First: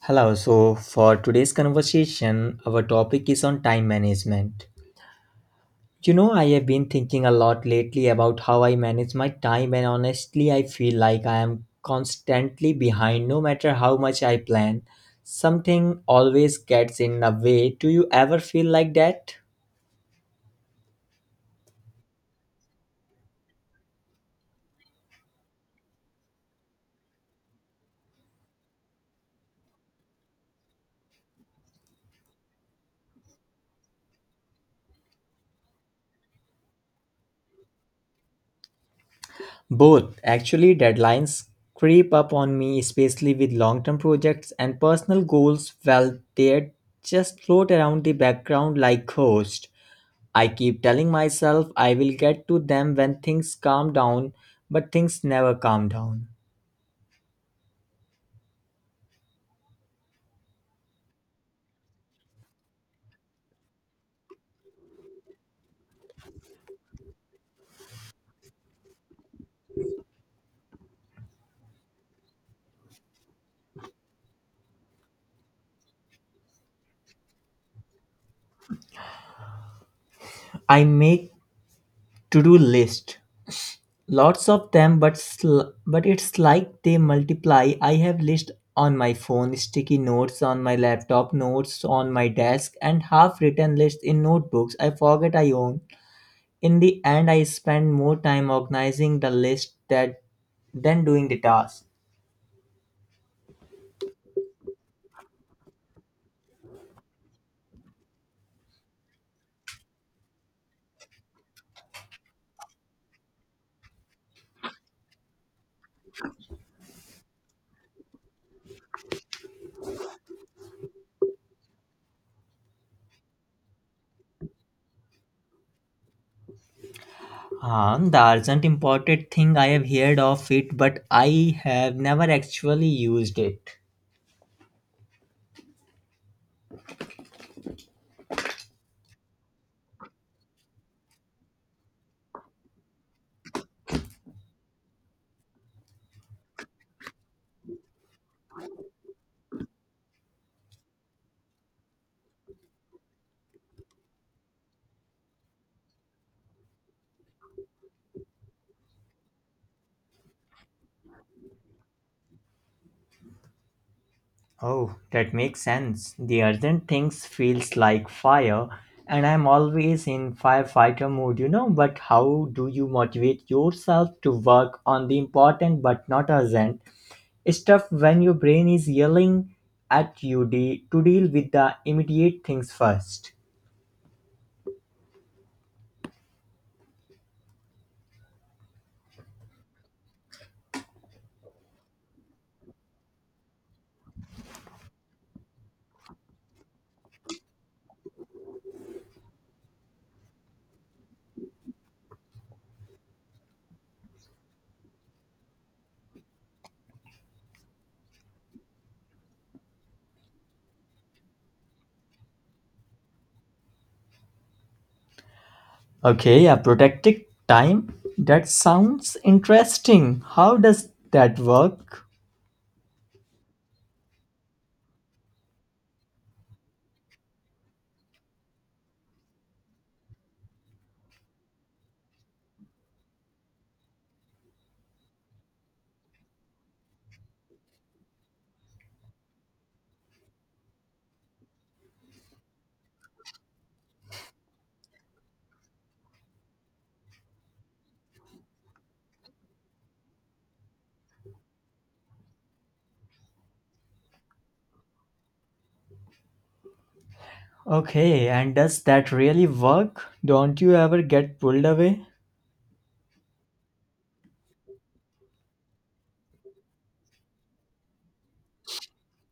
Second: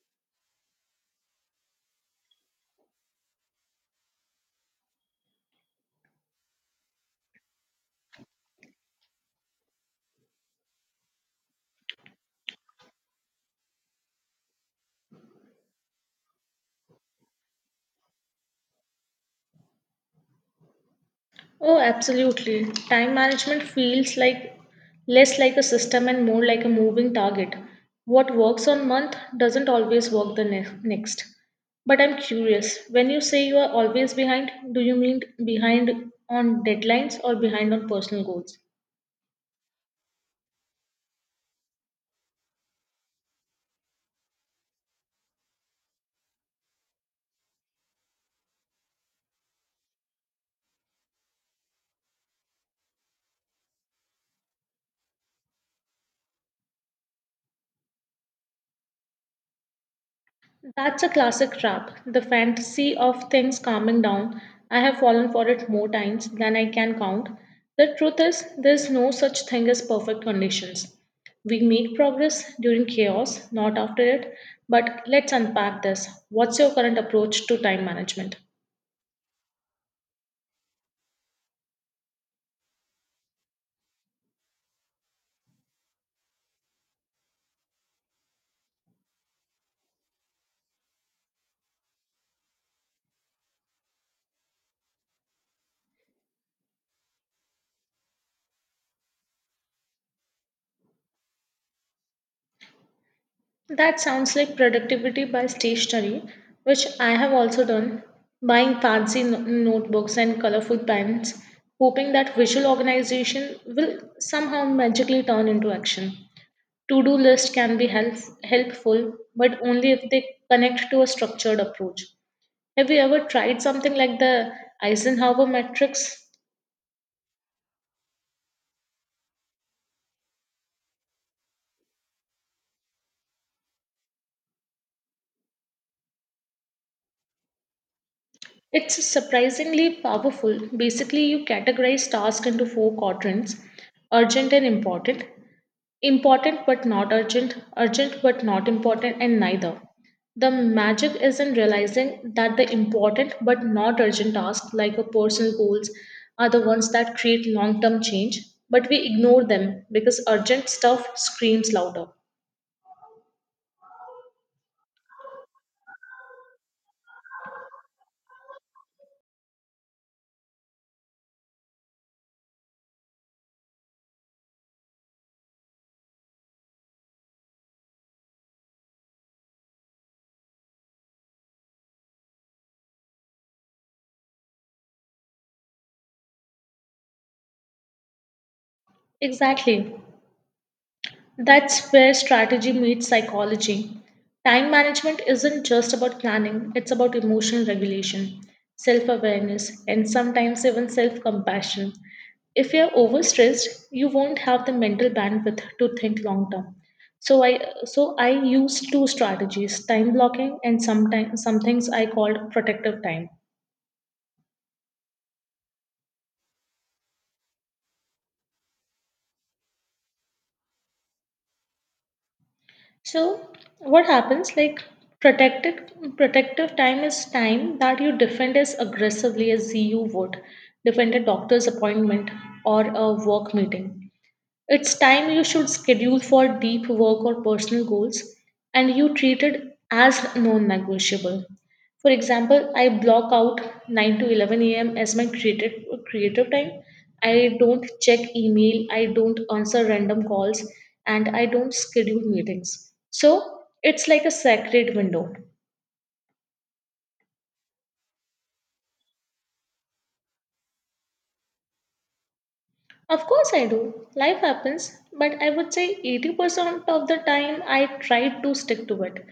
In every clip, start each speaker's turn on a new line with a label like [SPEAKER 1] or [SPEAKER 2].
[SPEAKER 1] Hello, so for today's conversation, our topic is on time management. You know, I have been thinking a lot lately about how I manage my time, and honestly, I feel like I am constantly behind no matter how much I plan. Something always gets in the way. Do you ever feel like that?
[SPEAKER 2] Oh, absolutely. Time management feels less like a system and more like a moving target. What works on month doesn't always work the next. But I'm curious, when you say you are always behind, do you mean behind on deadlines or behind on personal goals?
[SPEAKER 1] Both. Actually, deadlines creep up on me, especially with long term projects and personal goals. Well, they just float around the background like ghosts. I keep telling myself I will get to them when things calm down, but things never calm down.
[SPEAKER 2] That's a classic trap. The fantasy of things calming down. I have fallen for it more times than I can count. The truth is, there's no such thing as perfect conditions. We make progress during chaos, not after it. But let's unpack this. What's your current approach to time management?
[SPEAKER 1] I make to-do list, lots of them, but it's like they multiply. I have list on my phone, sticky notes on my laptop, notes on my desk, and half-written lists in notebooks I forget I own. In the end, I spend more time organizing the list that than doing the task.
[SPEAKER 2] That sounds like productivity by stationery, which I have also done, buying fancy notebooks and colorful pens, hoping that visual organization will somehow magically turn into action. To do list can be helpful, but only if they connect to a structured approach. Have you ever tried something like the Eisenhower matrix?
[SPEAKER 1] The urgent important thing I have heard of it, but I have never actually used it.
[SPEAKER 2] It's surprisingly powerful. Basically, you categorize tasks into four quadrants: urgent and important, important but not urgent, urgent but not important, and neither. The magic is in realizing that the important but not urgent tasks, like your personal goals, are the ones that create long term change, but we ignore them because urgent stuff screams louder.
[SPEAKER 1] Oh, that makes sense. The urgent things feels like fire, and I'm always in firefighter mood. But how do you motivate yourself to work on the important but not urgent stuff when your brain is yelling at you to deal with the immediate things first?
[SPEAKER 2] Exactly. That's where strategy meets psychology. Time management isn't just about planning, it's about emotional regulation, self awareness, and sometimes even self compassion. If you're overstressed, you won't have the mental bandwidth to think long term. So I used two strategies: time blocking, and sometimes some things I called protective time.
[SPEAKER 1] Okay, yeah, protected time. That sounds interesting. How does that work?
[SPEAKER 2] So what happens, like, protected protective time is time that you defend as aggressively as you would defend a doctor's appointment or a work meeting. It's time you should schedule for deep work or personal goals, and you treat it as non negotiable. For example, I block out 9 to 11 a.m. as my creative time. I don't check email, I don't answer random calls, and I don't schedule meetings. So it's like a sacred window.
[SPEAKER 1] Okay, and does that really work? Don't you ever get pulled away?
[SPEAKER 2] Of course, I do. Life happens, but I would say 80% of the time I try to stick to it,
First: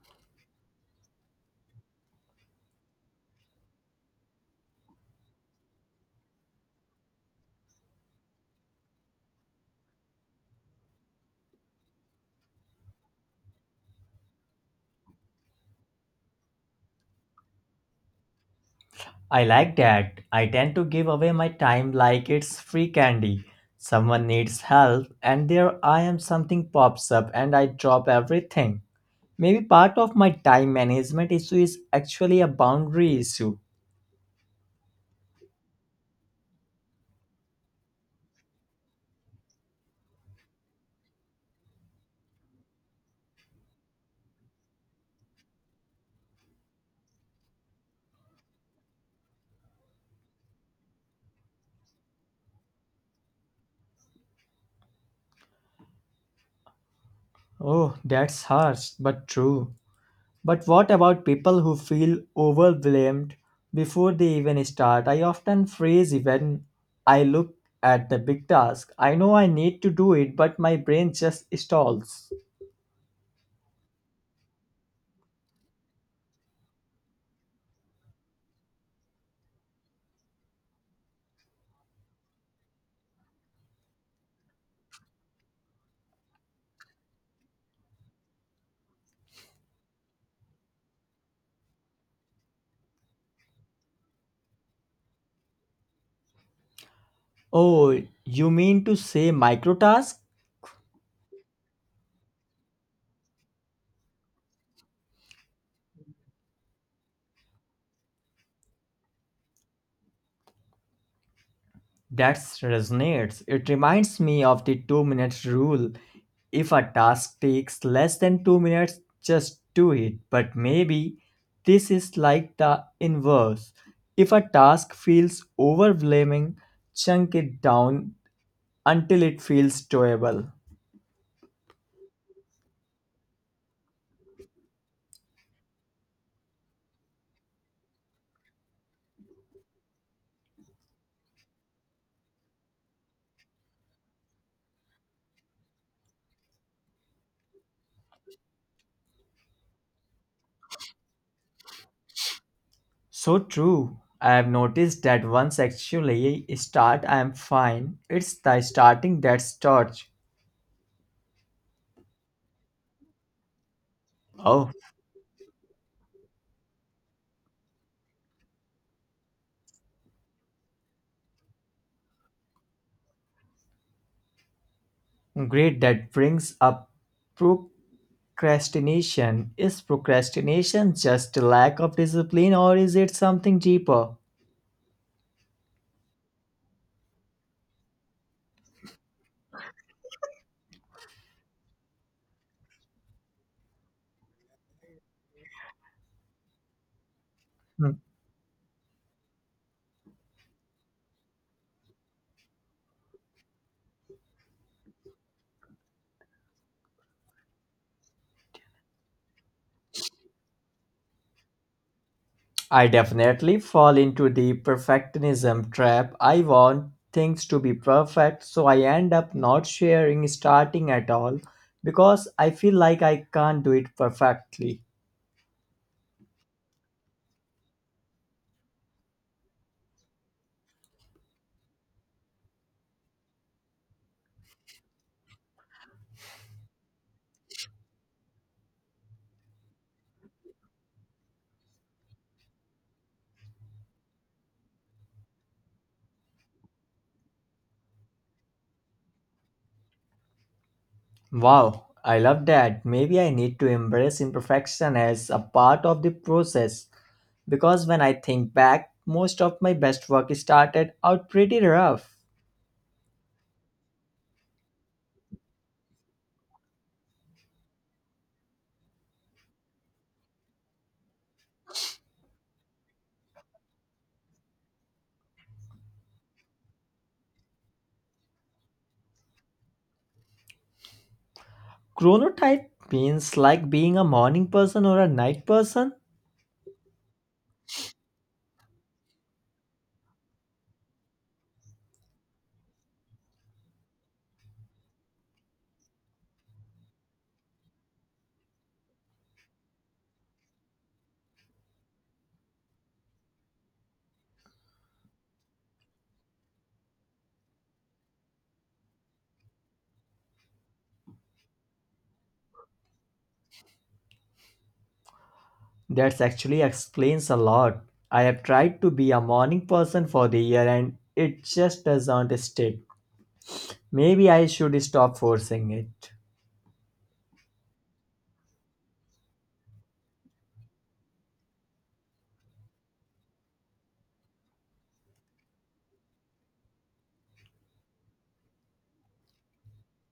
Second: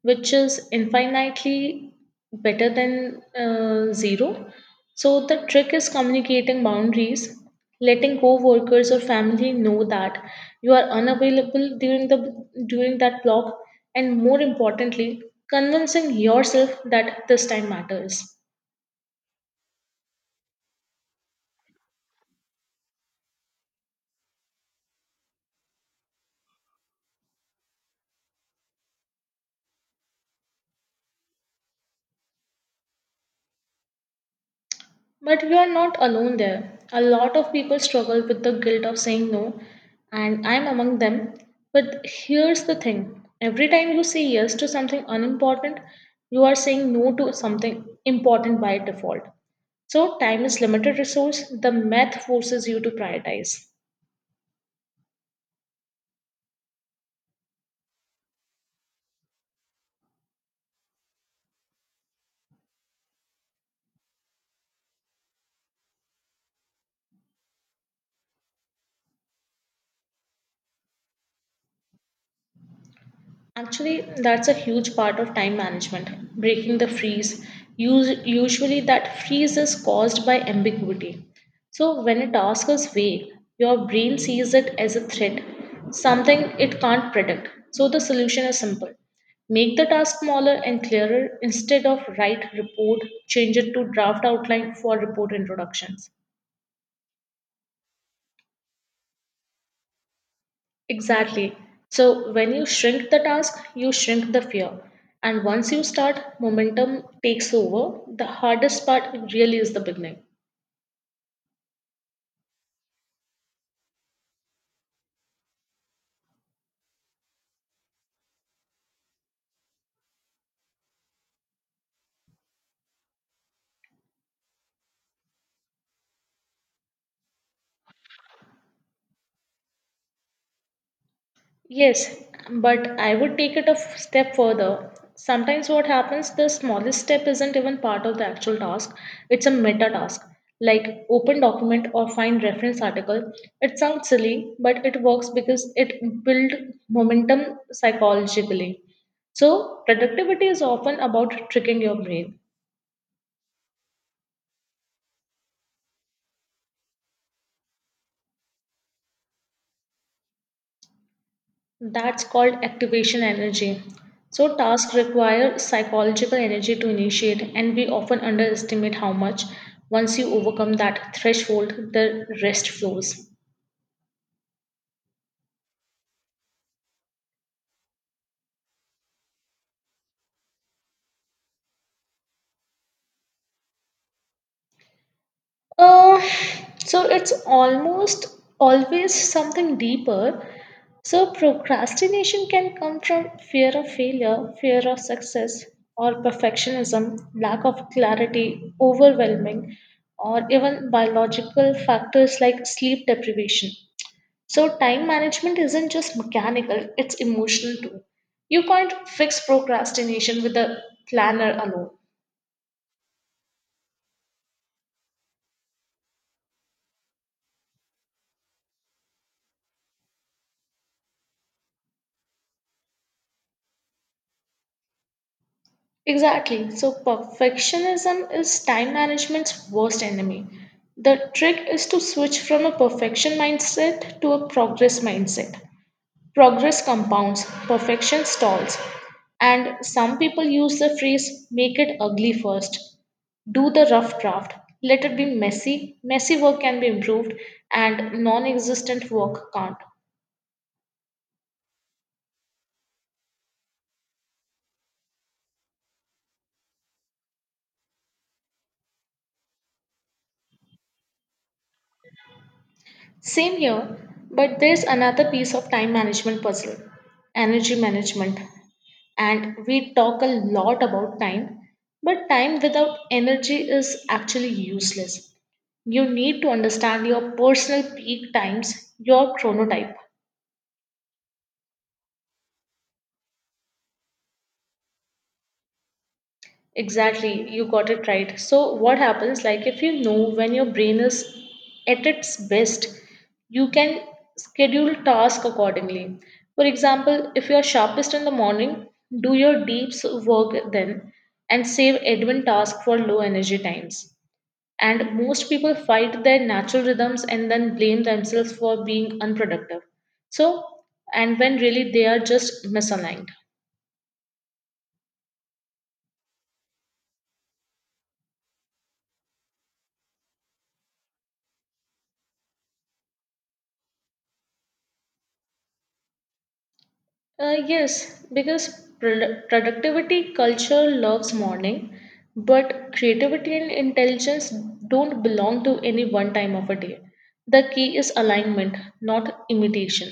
[SPEAKER 2] which is infinitely better than zero. So, the trick is communicating boundaries, letting co workers or family know that you are unavailable during that block, and more importantly, convincing yourself that this time matters.
[SPEAKER 1] I like that. I tend to give away my time like it's free candy. Someone needs help, and there I am, something pops up, and I drop everything. Maybe part of my time management issue is actually a boundary issue.
[SPEAKER 2] But we are not alone there. A lot of people struggle with the guilt of saying no, and I'm among them. But here's the thing: every time you say yes to something unimportant, you are saying no to something important by default. So, time is limited resource. The math forces you to prioritize.
[SPEAKER 1] Oh, that's harsh, but true. But what about people who feel overwhelmed before they even start? I often freeze even I look at the big task. I know I need to do it, but my brain just stalls.
[SPEAKER 2] Actually, that's a huge part of time management, breaking the freeze. Usually, that freeze is caused by ambiguity. So, when a task is vague, your brain sees it as a threat, something it can't predict. So, the solution is simple: make the task smaller and clearer. Instead of write report, change it to draft outline for report introductions.
[SPEAKER 1] Oh, you mean to say micro task?
[SPEAKER 2] Exactly. So when you shrink the task, you shrink the fear. And once you start, momentum takes over. The hardest part really is the beginning.
[SPEAKER 1] That resonates. It reminds me of the 2 minutes rule. If a task takes less than 2 minutes, just do it. But maybe this is like the inverse. If a task feels overwhelming, chunk it down until it feels doable.
[SPEAKER 2] Yes, but I would take it a step further. Sometimes what happens, the smallest step isn't even part of the actual task, it's a meta task. Like open document or find reference article. It sounds silly, but it works because it build momentum psychologically. So productivity is often about tricking your brain.
[SPEAKER 1] So true. I have noticed that once actually start, I am fine. It's the starting that starts.
[SPEAKER 2] That's called activation energy. So,
[SPEAKER 1] Oh,
[SPEAKER 2] tasks require psychological energy to initiate, and we often underestimate how much. Once you overcome that threshold, the rest flows.
[SPEAKER 1] great. That brings up pro- procrastination. Is procrastination just a lack of discipline or is it something deeper?
[SPEAKER 2] Uh, so, it's almost always something deeper. So, procrastination can come from fear of failure, fear of success, or perfectionism, lack of
[SPEAKER 1] Hmm.
[SPEAKER 2] clarity, overwhelming, or even biological factors like sleep deprivation. So, time management isn't just mechanical, it's emotional too. You can't fix procrastination with a planner alone.
[SPEAKER 1] I definitely fall into the perfectionism trap. I want things to be perfect, so I end up not sharing starting at all because I feel like I can't do it perfectly.
[SPEAKER 2] Exactly. So, perfectionism is time management's worst enemy. The trick is to switch from a perfection mindset to a progress mindset. Progress compounds, perfection stalls. And some people use the phrase make it ugly first: do the rough draft, let it be messy. Messy work can be improved, and non-existent work can't.
[SPEAKER 1] Wow, I love that. Maybe I need to embrace imperfection as a part of the process because when I think back, most of my best work started out pretty rough.
[SPEAKER 2] Same here, but there's another piece of time management puzzle: energy management. And we talk a lot about time, but time without energy is actually useless. You need to understand your personal peak times, your chronotype.
[SPEAKER 1] Chronotype means like being a morning person or a night person.
[SPEAKER 2] Exactly, you got it right. So, what happens, like, if you know when your brain is at its best, you can schedule tasks accordingly. For example, if you are sharpest in the morning, do your deep work then and save admin tasks for low energy times. And most people fight their natural rhythms and then blame themselves for being unproductive. So, and when really they are just misaligned.
[SPEAKER 1] That actually explains a lot. I have tried to be a morning person for the year and it just doesn't stick. Maybe I should stop forcing it.
[SPEAKER 2] Yes, because productivity culture loves mourning, but creativity and intelligence don't belong to any one time of a day. The key is alignment, not imitation.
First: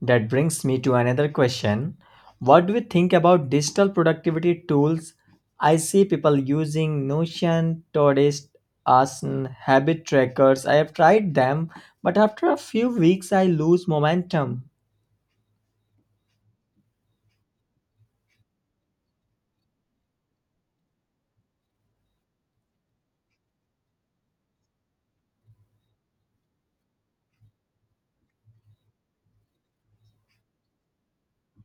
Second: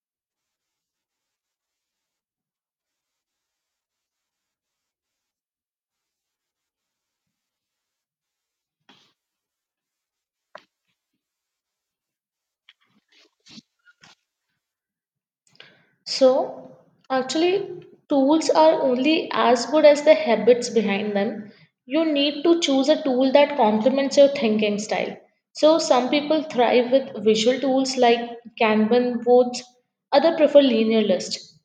[SPEAKER 1] That brings me to another question. What do you think about digital productivity tools? I see people using Notion, Todoist, Asana, habit trackers. I have tried them, but after a few weeks I lose momentum.
[SPEAKER 2] So, actually, tools are only as good as the habits behind them. You need to choose a tool that complements your thinking style. So, some people thrive with visual tools like Kanban boards, other prefer linear lists.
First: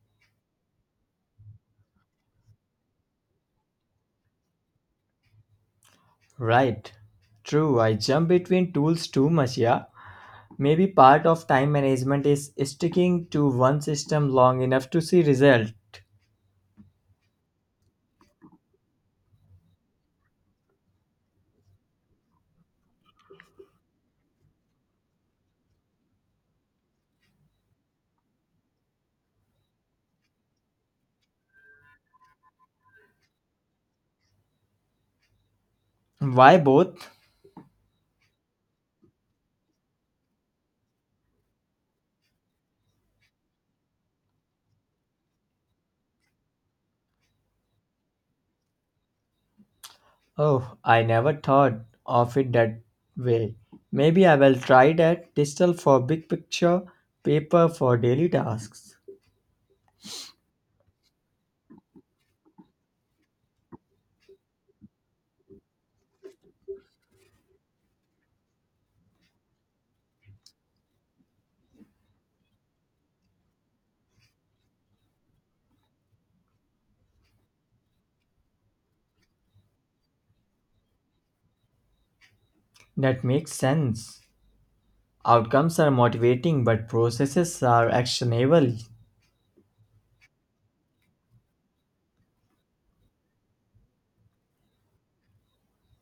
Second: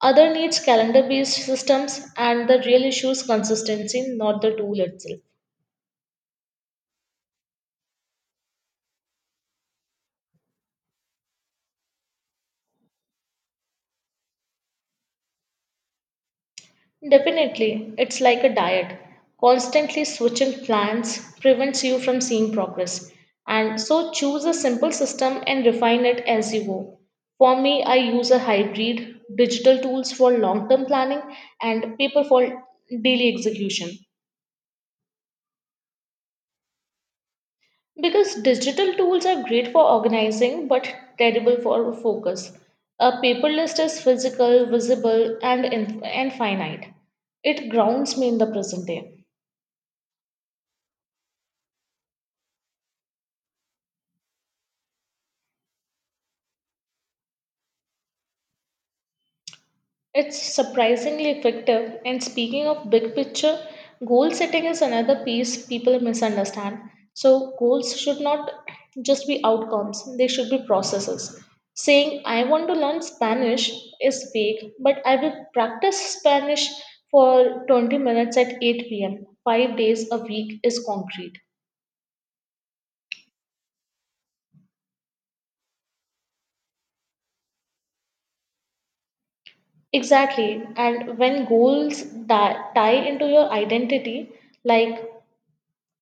[SPEAKER 2] Other needs calendar based systems, and the real issue is consistency, not the tool itself.
[SPEAKER 1] Right. True, I jump between tools too much, yeah. Maybe part of time management is sticking to one system long enough to see result.
[SPEAKER 2] Definitely, it's like a diet. Constantly switching plans prevents you from seeing progress. And so choose a simple system and refine it as you go. For me, I use a hybrid: digital tools for long term planning and paper for daily execution.
[SPEAKER 1] Why both?
[SPEAKER 2] Because digital tools are great for organizing but terrible for focus. A paper list is physical, visible, and finite. It grounds me in the present day.
[SPEAKER 1] Oh, I never thought of it that way. Maybe I will try that digital for big picture, paper for daily tasks.
[SPEAKER 2] It's surprisingly effective. And speaking of big picture, goal setting is another piece people misunderstand. So, goals should not just be outcomes, they should be processes. Saying, I want to learn Spanish is vague, but I will practice Spanish for 20 minutes at 8 p.m., 5 days a week is concrete.
[SPEAKER 1] That makes sense. Outcomes are motivating, but processes are actionable.
[SPEAKER 2] Exactly. And when goals tie into your identity, like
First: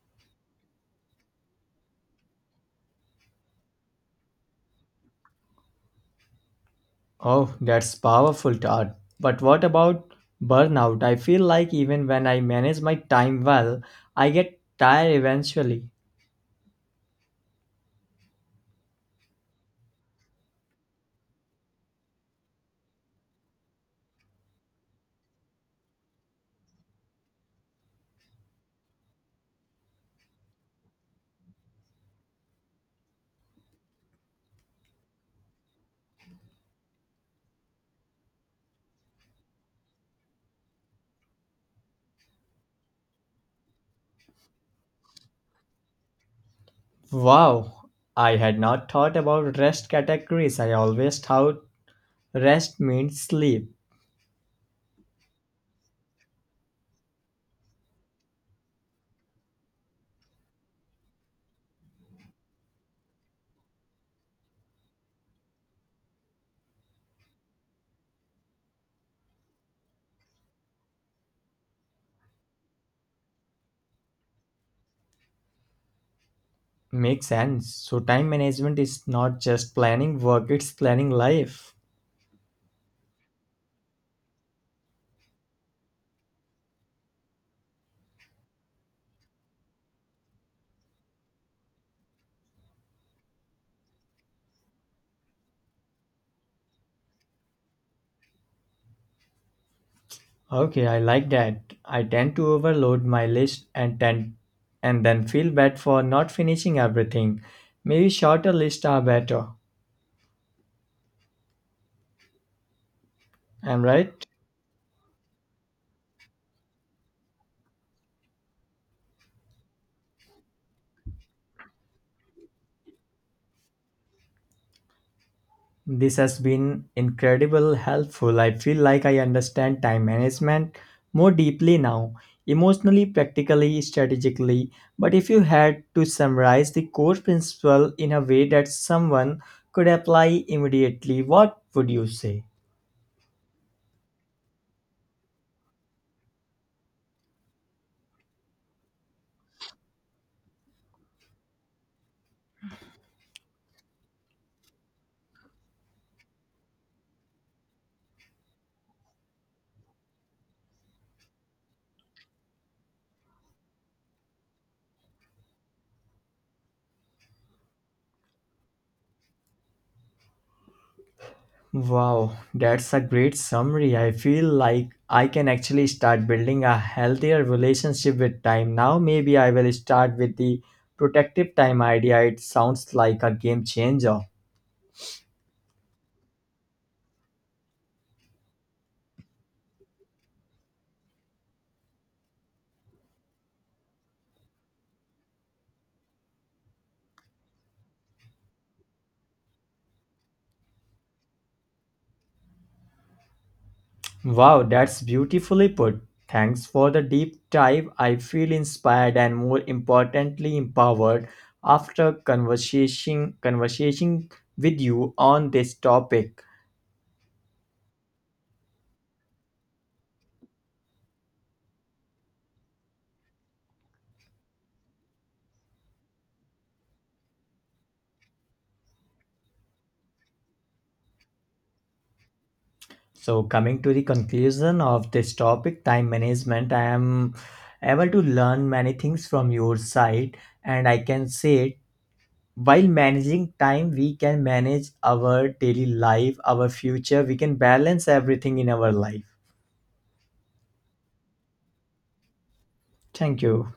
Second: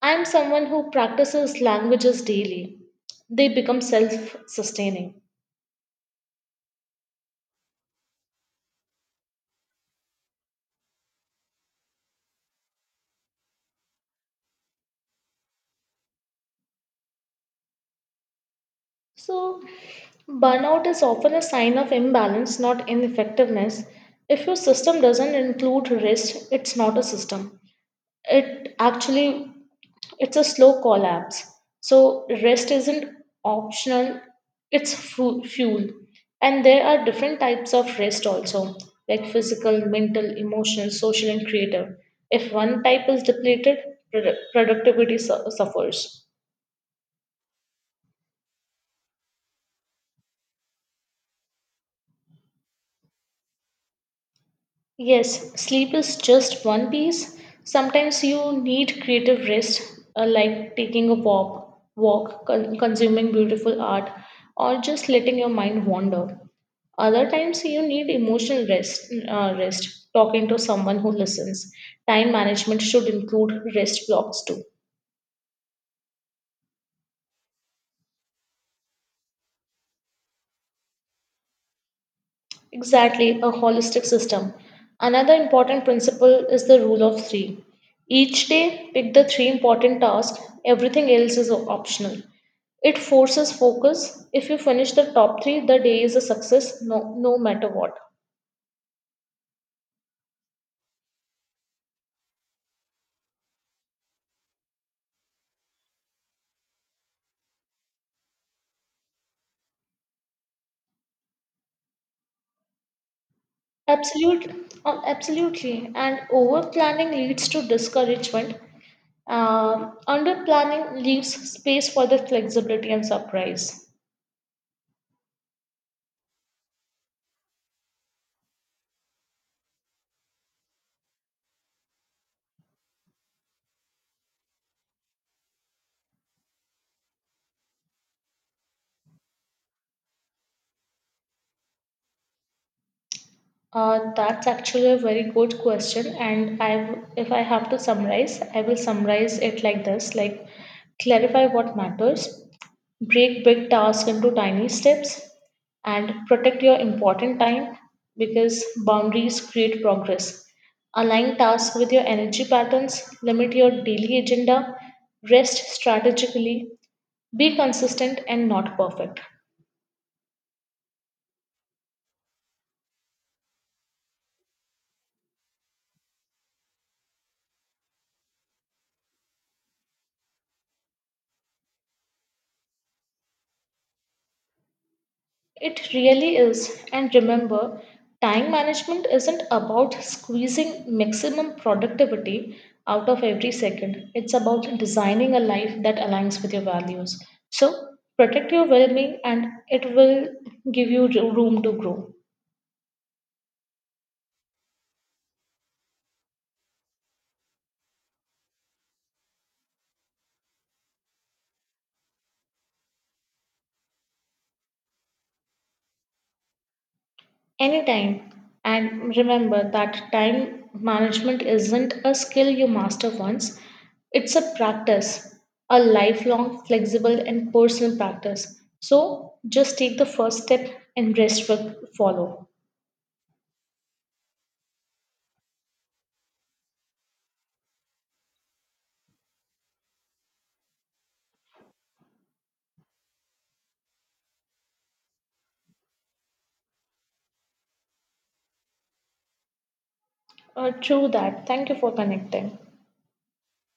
[SPEAKER 2] I am someone who practices languages daily. They become self sustaining.
[SPEAKER 1] Oh, that's powerful, Todd. But what about burnout? I feel like even when I manage my time well, I get tired eventually.
[SPEAKER 2] So, burnout is often a sign of imbalance, not ineffectiveness. If your system doesn't include rest, it's not a system. It actually It's a slow collapse. So rest isn't optional, it's fuel. And there are different types of rest also, like physical, mental, emotional, social, and creative. If one type is depleted, productivity suffers.
[SPEAKER 1] Wow, I had not thought about rest categories. I always thought rest means sleep.
[SPEAKER 2] Yes, sleep is just one piece. Sometimes you need creative rest, like taking a walk, consuming beautiful art, or just letting your mind wander. Other times you need emotional rest, talking to someone who listens. Time management should include rest blocks too.
[SPEAKER 1] Makes sense. So, time management is not just planning work, it's planning life.
[SPEAKER 2] Exactly, a holistic system. Another important principle is the rule of three. Each day, pick the three important tasks, everything else is optional. It forces focus. If you finish the top three, the day is a success, no matter what.
[SPEAKER 1] Okay, I like that. I tend to overload my list, and then feel bad for not finishing everything. Maybe shorter lists are better. I'm right.
[SPEAKER 2] Absolutely. And over planning leads to discouragement. Under planning leaves space for the flexibility and surprise.
[SPEAKER 1] This has been incredible helpful. I feel like I understand time management more deeply now, emotionally, practically, strategically. But if you had to summarize the core principle in a way that someone could apply immediately, what would you say?
[SPEAKER 2] That's actually a very good question, and if I have to summarize, I will summarize it like this: like clarify what matters, break big tasks into tiny steps, and protect your important time because boundaries create progress. Align tasks with your energy patterns, limit your daily agenda, rest strategically, be consistent and not perfect.
[SPEAKER 1] Wow, that's a great summary. I feel like I can actually start building a healthier relationship with time now. Maybe I will start with the protective time idea. It sounds like a game changer.
[SPEAKER 2] It really is. And remember, time management isn't about squeezing maximum productivity out of every second. It's about designing a life that aligns with your values. So protect your well being and it will give you room to grow.
[SPEAKER 1] Wow, that's beautifully put. Thanks for the deep dive. I feel inspired and more importantly empowered after conversation with you on this topic.
[SPEAKER 2] Anytime. And remember that time management isn't a skill you master once, it's a practice, a lifelong, flexible, and personal practice. So just take the first step and rest will follow.
[SPEAKER 1] So, coming to the conclusion of this topic, time management, I am able to learn many things from your side, and I can say while managing time, we can manage our daily life, our future, we can balance everything in our life.
[SPEAKER 2] True that. Thank you for connecting.
[SPEAKER 1] Thank you.